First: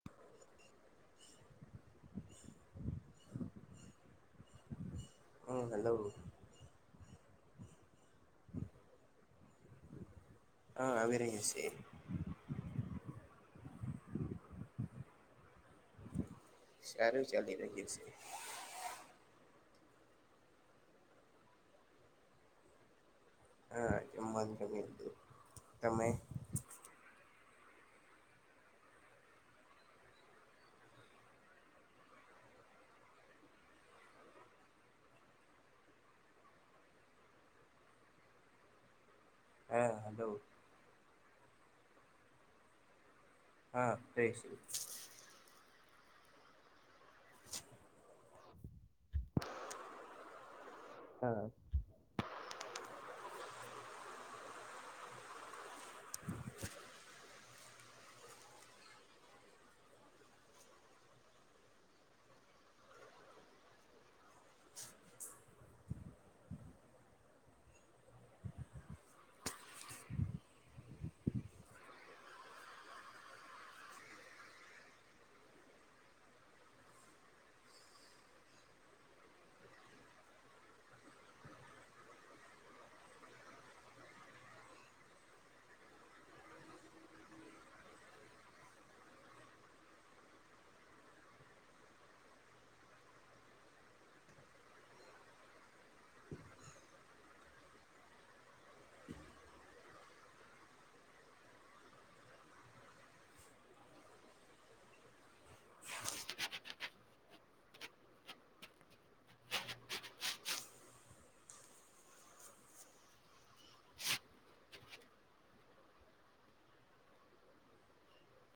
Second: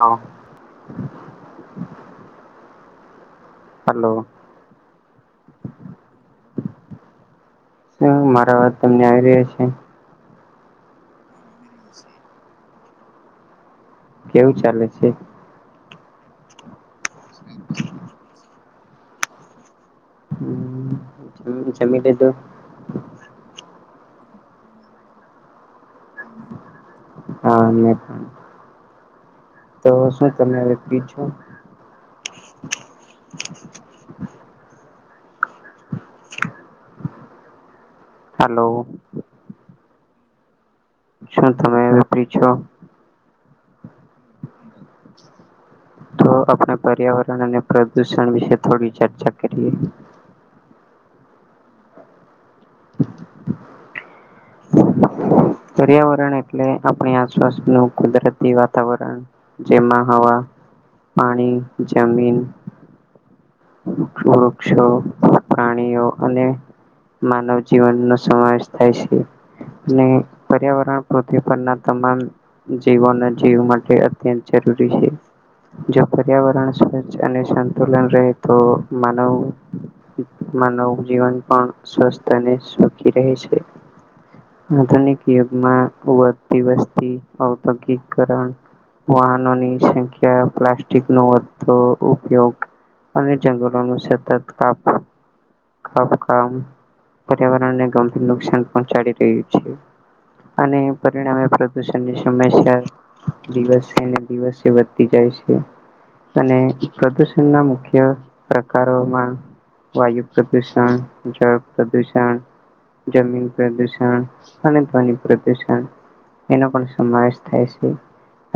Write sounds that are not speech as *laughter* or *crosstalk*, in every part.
હા *inaudible* હલો હમ હલો મારા અવાજ તમને આવી રહી છે. હા આવી રહી છે. કેવું ચાલે છે? સારું ચાલી રહ્યું છે. હ જમી લીધું? હા જમવાનું જમી લીધું. તમે? હા તો શું તમે હવે ફ્રી છો? હલો હા હલો શું તમે રેડી છો? હા ક શ તો આપણે પર્યાવરણ અને પ્રદુષણ વિશે થોડી ચર્ચા કરીએ. હા પર્યાવરણ એટલે આપણી આસપાસનું કુદરતી વાતાવરણ જેમાં હવા પાણી જમીન વૃક્ષો પ્રાણીઓ અને માનવ જીવન નો સમાવેશ થાય છે. પર્યાવરણ પૃથ્વી પરના તમામ જીવન જીવ માટે અત્યંત જરૂરી છે. જો પર્યાવરણ સ્વચ્છ અને સંતુલન રહે તો માનવ માનવ જીવન પણ સ્વસ્થ અને સુખી રહે છે. આધુનિક યુગમાં દિવસથી ઔદ્યોગિકરણ વાહનોની સંખ્યા પ્લાસ્ટિક નો વધતો ઉપયોગ અને જંગલોનું સતત કાપવું કામ પર્યાવરણને ગંભીર નુકસાન પહોચાડી રહ્યુ છે. અને પરિણામે પ્રદુષણ ની સમસ્યા દિવસે ને દિવસે વધતી જાય છે. અને પ્રદુષણ ના મુખ્ય પ્રકારોમા વાયુ પ્રદૂષણ જળ પ્રદૂષણ જમીન પ્રદૂષણ અને ધની પ્રદૂષણ એનો પણ સમાવેશ થાય છે.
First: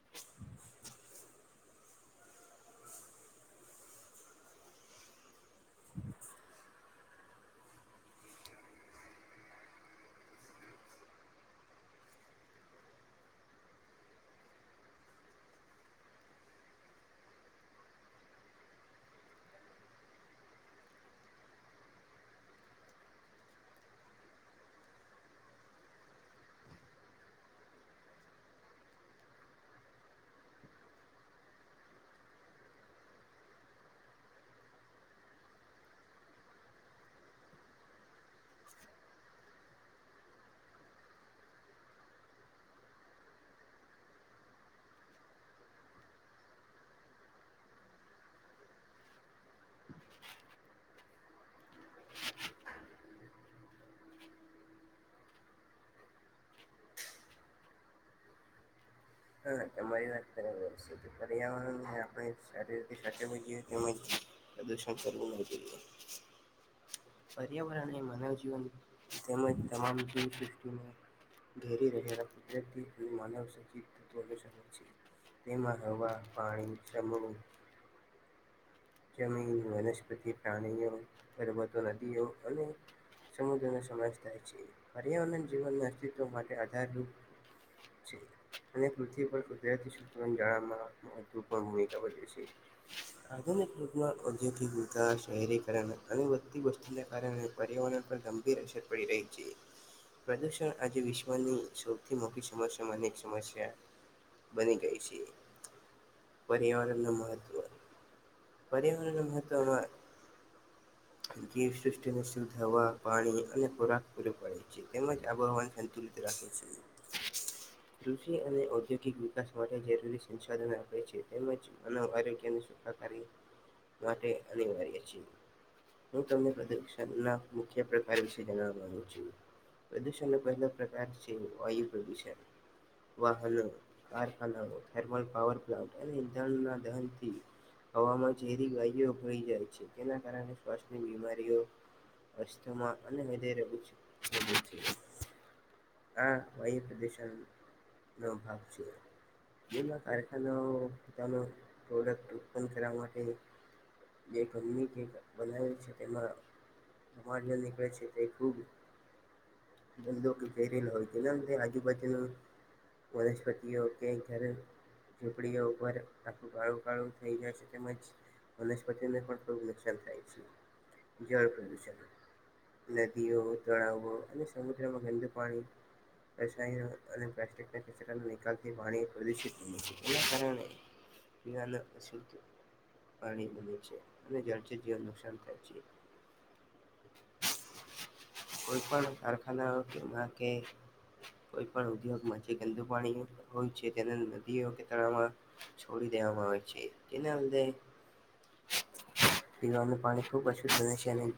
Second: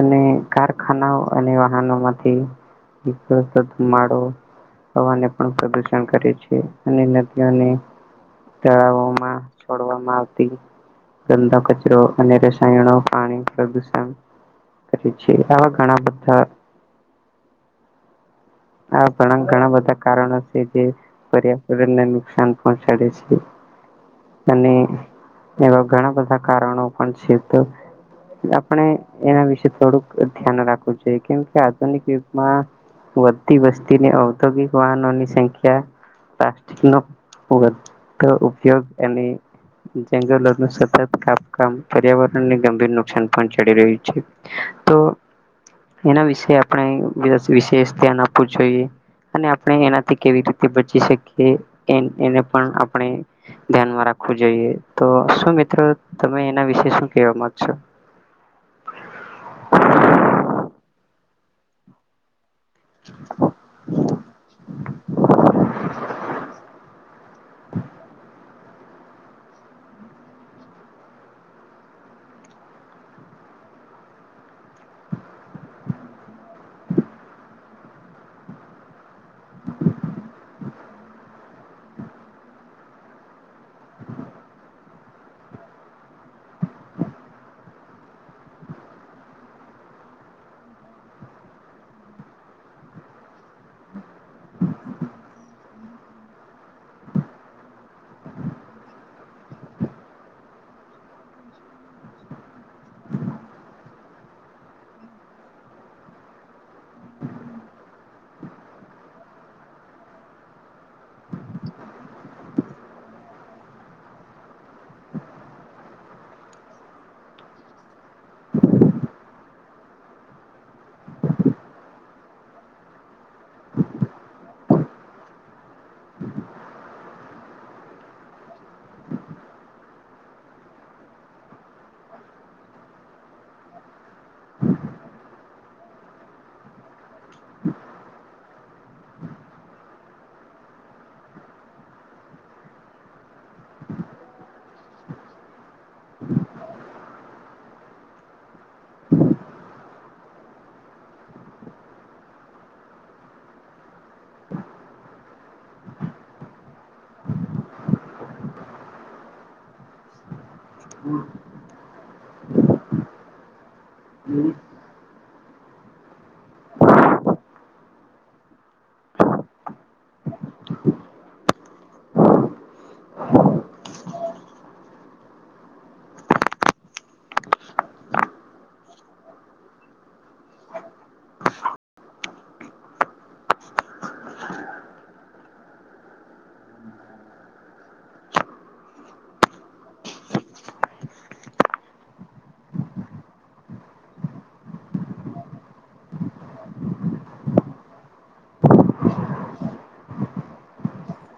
અને કારખાનાઓ અને વાહનો માંથી માળો હવાને પણ પ્રદુષણ કરે છે, અને નદીઓને તળાવો માં છોડવામાં આવતી ગંધા કચરો અને રસાયણો પાણી પ્રદુષણ છે આવા ઘણા બધા આ ઘણા ઘણા બધા કારણો છેજે. પર્યાવરણને નુકસાન પહોંચાડે છે. અને એવા ઘણા બધા કારણો પણ છે, તો આપણે એના વિશે થોડુંક ધ્યાન રાખવું જોઈએ કેમ કે આધુનિક યુગમા વધતી વસ્તીને ઔદ્યોગિક વાહનોની સંખ્યા પ્લાિકનોગ તો ઉપયોગ એની જંગલોનું સતત કામ પર્યાવરણને, ગંભીર નુકસાન પણ ચડી રહ્યું છે. તો એના વિશે આપણે વિશેષ ધ્યાન આપવું જોઈએ. અને આપણે એનાથી કેવી રીતે બચી શકીએ, એને પણ આપણે ધ્યાનમાં રાખવું જોઈએ, તો શું મિત્રો, તમે એના વિશે શું કેવા માંગશો? હા, તમારી વાત કેર છે પર્યાવરણ‌. શારીર શાખ પજી કે, પ્રદૂષણ કરું ના. પર્યાવરણ એ માનવજીવન તેમજ તમામ દી દૃ્ટિને. ધરી રહેલા કુદ્યર્થી કો માનવ સચિત શક છે. તેમાં હવા, પાણી, શમું. જમીન, વનસ્પતિ, પ્રાણીઓ, ગર્વતો નદીઓ અને સમુદ્ર નો સમાવેશ થાય છે પર્યાવરણ જીવનને અસ્તિત્વ માટે આધારરૂપ *unintelligible* અને પૃથ્વી પર કુદરતી સત્ર જાવામાં મહત્વપૂણ ભૂમિકા ભજવે છે. યોગના ઔદ્યોગિકતા શહેરીકરણ અને વધતી વસ્તુને કારણે પર્યાવરણ પર ગંભીર અસર બડી રહી છે. પ્રદૂષણ આજે વિશ્વની સૌથી મોટી સમસ્યામાં એક સમસ્યા બની ગઈ છે પર્યાવરણ ન મહત્વ પર્યાવરણ મહત્વ હ જીવસૃષ્ટિને શુદ્ધ હવા પાણી અને ખોરાક પૂરો પાડે છે, તેમજ આબોહવાને સંતુલિત અ રાખે છે. કૃષિ અને ઔદ્યોગિક વિકાસ માટે જરૂરી સંસાધન આપે છે, તેમજ અને આરોગ્યની સુતાકાર માટે અનિવાર્ય છે. હુ તમને પ્રદર્શનના મુખ્ય પ્રકાર વિશે જાણવા માગુ છુ. પ્રદૂષણ ન પહેલો પ્રકાર છે, વાયુ પ્રદૂષણ વાહનો કારખાનાઓ થર્મલ પાવર પ્લાન્ટ અને ધણ ના દહનથી હવામાં ઝેરી ગાય ભઈ જાય છે, તેના કારણે શ્વાસની બીમારીઓ વસ્તુમાં અને વધેરે ઉચ્ચ આ વાયુ પ્રદુષણ નો ભાગ છે. ના કારખાનાઓ પોતાનો પ્રોડક્ટ ઉત્પન્ન કરવા માટે જે ગમી કેક બનાવેલી છે, તે મારા નીકળે છે, તે ખબ ધંધ બેેરેને હોતીન અમ આજુબાજનું વનસ્પતિ ઓકે ઘર ઝીપડીઓ ઉપર આખું કાળું કાળું થઈ જાય છે, તેમજ વનસ્પતિને પણ થોડુંક નુકસાન થાય છે. જળ પ્રદુષણ નદીઓ તળાવો અને સમુદ્રમાં ગંદ ઉપરી રસાયણ અને પ્લાસ્ટિકના ખચરા નિકાલથી પાણી પ્રદુષિત છે, તે કારણે પ અને આશવુ પાણી બમે છે અને જળજ જીવન નુકસાન થાય છે. કોઈ પણણ કારખનાાઓ કેવા કે કોઈ પણ ઉદ્યોગમાં જે ગંદુ પાણી હોય છે, તે નદીઓ કે તમા છોડી દેવામાં આવે છે એના લીધે. પીવાનું પાણી ખુબ અછૂત બને છે અને,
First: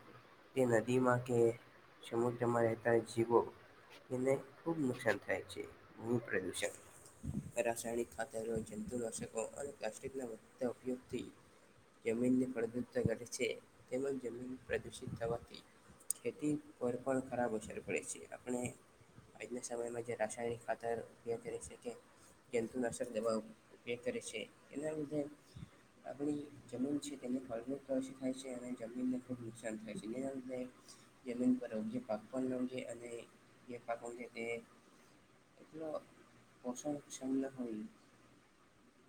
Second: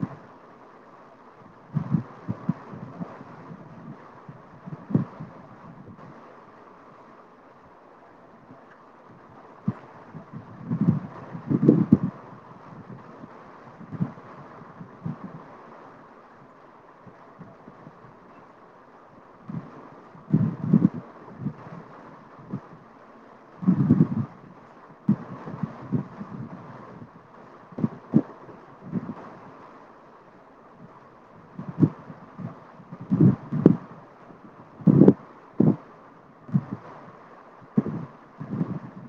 તે નદીમાં કે સમુદ્રમાં રહેતા જીવો એને ખૂબ નુકસાન થાય છે મૂળ પ્રદૂષણ. રાસાયણિક ખાતરો જંતુનાશકો અને પ્લાસ્ટિકના વધતા ઉપયોગથી. જમીનની ફળદ્રુપતા ઘટે છે તેમ જમીન પ્રદુષિત થવાથી. ખેતી પર પણ ખરાબ અસર પડે છે. આપણે આજના સમયમાં જે રાસાયણિક ખાતર ઉપયોગ કરી શકે જંતુનાશક દવાઓ. તે કરે છે. એના લીધે આપણી જમીન છે તેની ફળ ફળદ્રુપતા ઓછી થાય છે અને જમીનને ખૂબ નુકસાન થાય છે જેના લીધે. જમીન પર અયોગ્ય પાક પણ ન ઉગે અને જે પાક ઉગે તે મિત્ર ઓસણ શમલા હોઇ.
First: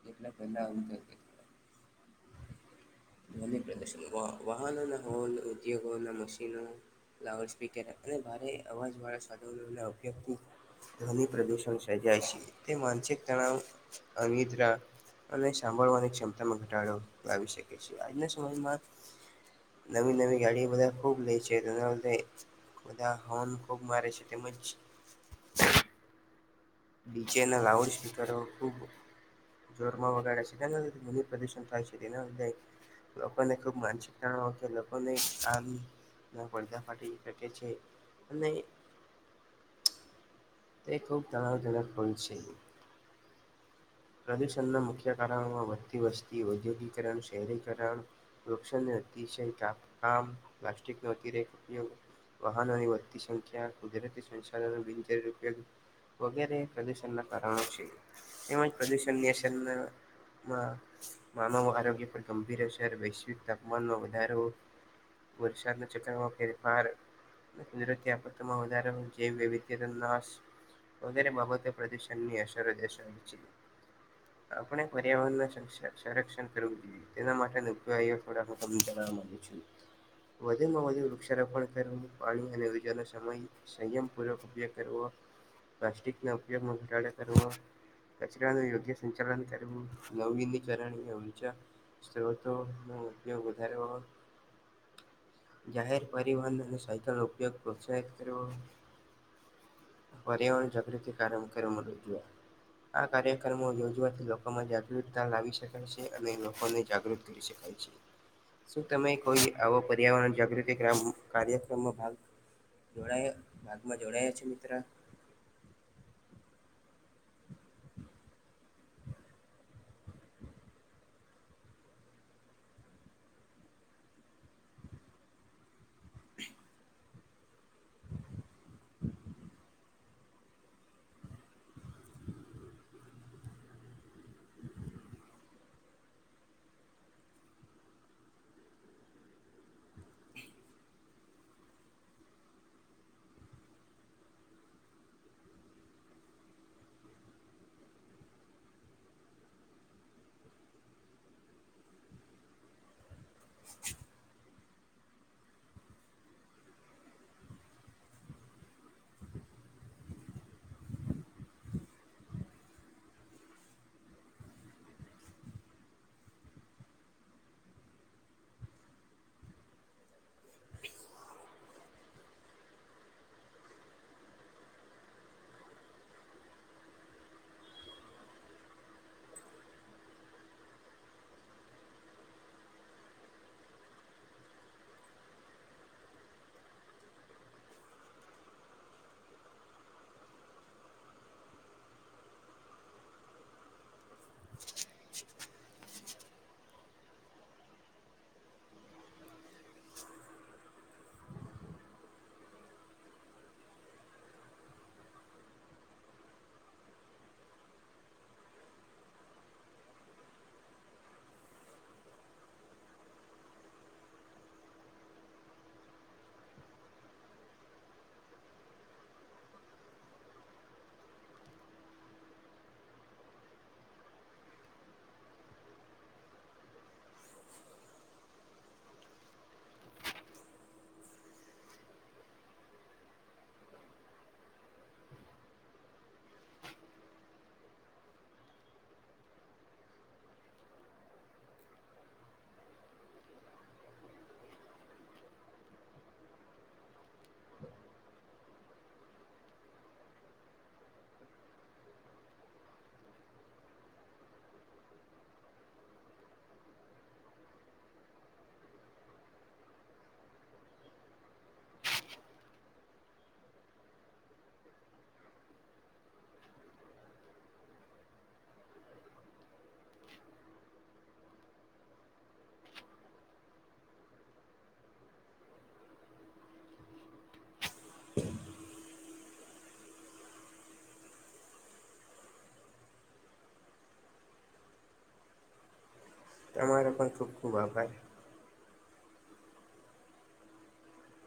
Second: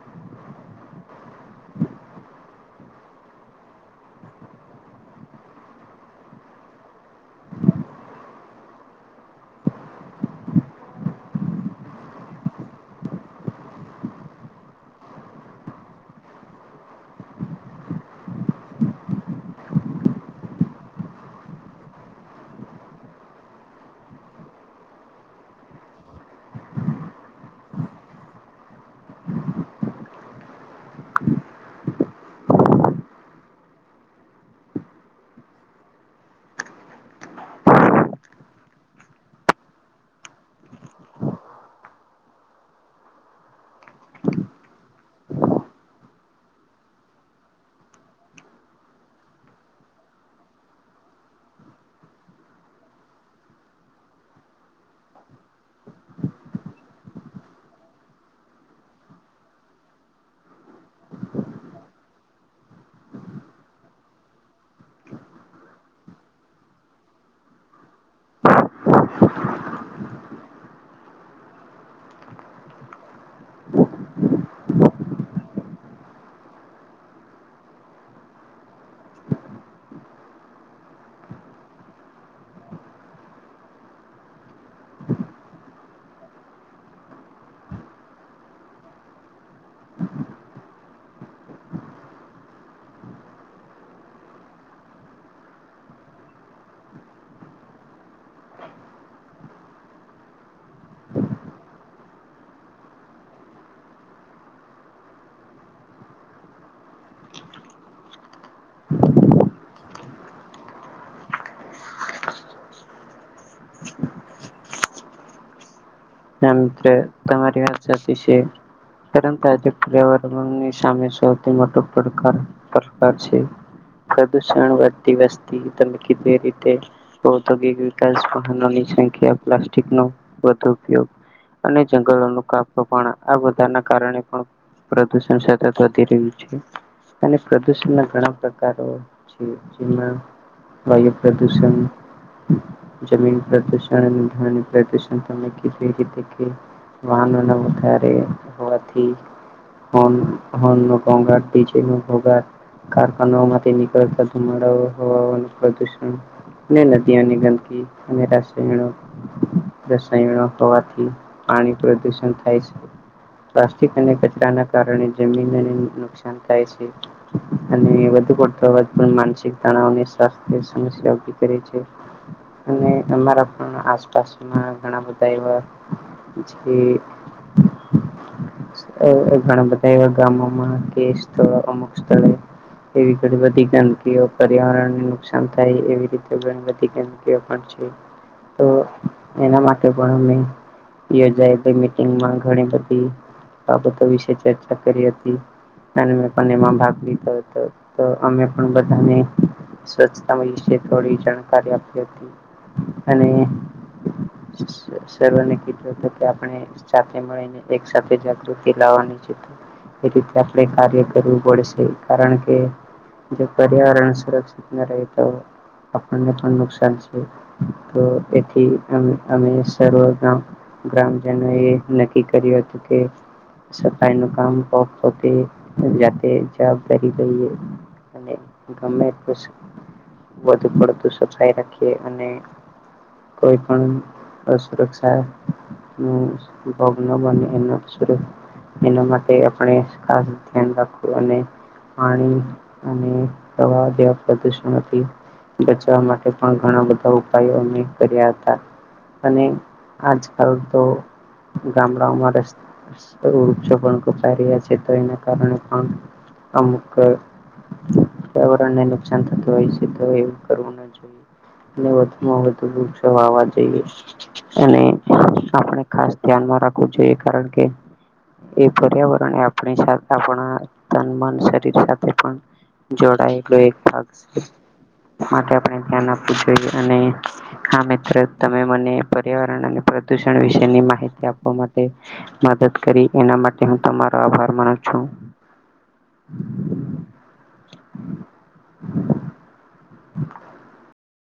એટલે પેલા આવું થતુ. ધ્વનિ પ્રદુષણ વા વાહનના હૉર્ન ઉદ્યોગોના મશીનનો લાઉડ સ્પીકર અને ભારે અવાજ વાળા સાધનોના ઉપયોગથી ધ્વનિ પ્રદૂષણ સર્જાય છે તે માનસિક તણાવ, અનિદ્રા, અને સાંભળવાની ક્ષમતામાં ઘટાડો લાવી શકે છે આજના સમયમાં નવી-નવી ગાડી બધા ખૂબ લે છે એના લીધે. બધા હોન ખૂબ મારે છે તેમજ નીચેના લાઉડ સ્પીકરો ખૂબ જોરમાં વગાડે છે અને ધ્વનિ પ્રદૂષણ થાય છે એના લીધે લોકોને ખુબ માનસિક થયેલો લોકોને આમ ના પડદા ફાટી શકે છે અને તે ખૂબ તણાવજનક હોલ છે. પ્રદૂષણના મુખ્ય કારણોમાં વધતી વસ્તી, ઔદ્યોગીકરણ, શહેરીકરણ વૃક્ષને અતિશય કાપ કામ, પ્લાસ્ટિકનો અતિરેક ઉપયોગ. વાહનોની વધતી સંખ્યા, કુદરતી સંચાલન બિનજરૂરી ઉપયોગ વગેરે પ્રદૂષણના કારણો છે. તેમજ પ્રદૂષણની અસંગના. મા માનવ આરોગ્ય પર ગંભીર અસર વૈશ્વિક તાપમાનમાં વધારો. વરસાદના ચક્રમાં ફેરફાર. કુદરતી આપત્તમાં વધારાનું જેમ વૈવિધ્ય નાસ. વગેરે બાબતે પ્રદૂષણને અશર વધી શકે છે. આપણે પર્યાવરણના સં સં સંરક્ષણ કરવું જોઈએ. તેના માટેના થોડા ઉપાયો એ હું તમને જણાવવા માંગુ છું. વધુમાં વધુ વૃક્ષારોપણ કરવું પાણી અને ઉર્જાનો સમય. સંયમ પૂર્વક ઉપયોગ કરવો, પ્લાસ્ટિક ના ઉપયોગ ઘટાડો કરવો, ઊર્જાનો યોગ્ય સંચાલન કરવું નવીનીકરણ અને ઉર્જા સ્ત્રોતો અને ઉપયોગ વધારે જાહેર પરિવહન અને સાયકલનો ઉપયોગ પ્રોત્સાહિત કરવો. પર્યાવરણ જાગૃતિ કારમ કરે કરમ ઉજવ્યા. આ કાર્યક્રમો યોજવાથી લોકોમાં જાગૃતતા લાવી શકાય છે અને લોકોને જાગૃત કરી શકાય છે. *inaudible* શું તમે કોઈ આવો પર્યાવરણ જાગૃતિ ગ્રામ કાર્યક્રમમાં ભાગ જોડાયા ભાગમાં જોડાયા છે મિત્ર. હા મિત્ર તમારી વાત સાચી છે. પરંતુ આજે પર્યાવરણની સામે સૌથી મોટો પડકાર પડકાર છે. પ્રદૂષણ વતી વસ્તી તમે કીધું તે રીતે. ઔદ્યોગિક વિકાસ સાધનોની સંખ્યા, પ્લાસ્ટિકનો વધુ ઉપયોગ- અને જંગલોનું કાપ પણ આ બધાના કારણે પણ પ્રદુષણ સતત વધી રહ્યું છે અને પ્રદુષણ ના ઘણા પ્રકારો છે જેમાં વાયુ પ્રદૂષણ- જમીન પ્રદુષણ અને ધ્વનિ પ્રદુષણ તમે કે *unintelligible* વાહનો ના વધારે હોવાથી હોન હોનનો ઘોંધાટ ડીજે નો ઘોઘાટ કારખાના માંથી નીકળતા ધુમાડાઓ હવાનું પ્રદુષણ ને ન તેની ગંદકી અને રસાયણો રસાયણો હોવાથી પાણી પ્રદુષણ થાય છે. પ્લાસ્ટિક અને કચરાના કારણે જમીનોનું નુકસાન થાય છે. અને વધું કરતો અવાજ પણ માનસિક તણાવને સ્વાસ્થ્ય સમસ્યા ઉભી કરે છે. અને અમારા પણ આસપાસમાં ઘણા બધા તહેવાર મુજ કે અ અવ ઘણા બધા એવા ગામોમાં કે સ્થળ અમુક સ્થળે એવી ઘણી બધી ગંદકીઓ પર્યાવરણને નુકસાન થાય એવી રીતે ઘણી બધી ગંદ કીઓ પણ છે તો એના માટે પણ અમે યોજાયે તે મીટિંગમાં ઘણી બધી બાબતો વિશે ચર્ચા કરી હતી પણ પણ એમાં ભાગ લીધો હતો તો અમે પણ બધાને સ્વચ્છતા વિશે થોડી જાણકારી આપી હતી અને સ સર્વને કીધું હતુ કે આપણે સાથે મળીને એક સાથે જાગૃતિ લાવવાની છે. એ રીતે આપણે કાર્ય કરવું પડશે કારણ કે જો પર્યાવરણ સુરક્ષિત ન રહે તો આપણ ને તો નુકસાન છે તો એથી અ અમે સર્વ ગ્રા ગ્રામજનોએ નક્કી કર્યું હતું કે સફાઈનું કામ *unintelligible* બહતે *unintelligible* જાતે જાવ કરીએ. અને ગમે પશ વધુ પડતુ સફાઈ રાખીએ અને કોઈ પણ અ સુરક્ષા નો ભગ ન બને એના સુર એના માટે આપણે ખાસ ધ્યાન રાખવું અને પાણી અને પ્રવાહ જેવા પ્રદુષણથી બચવા માટે પણ ઘણા બધા ઉપાયો અમે કર્યા હતા. અને આજકાલ તો ગામડાઓમાં રસ્ત ઓ વૃક્ષો પણ કપાઈ રહ્યા છે તો એના કારણે પણ અમુક પર્યાવરણને નુકસાન થતું હોય છે તો એવું કરવું ન જોઈએ. વધુ માં વધુ વૃક્ષો વાવા જોઈએ. અને આપણે ખાસ ધ્યાનમાં રાખવું જોઈએ કારણ કે એ પર્યાવરણ આપણી સતા પણ તન મન શરીર સાથે પણ જોડાયેલો એક ભાગ માટે આપણે ધ્યાન આપવું જોઈએ અને હા મિત્રો તમે મને પર્યાવરણ અને પ્રદુષણ વિશેની માહિતી આપવા માટે મદદ કરી એના માટે હું તમારો આભાર માનું છું. તમારો પણ ખૂબ ખૂબ આભાર.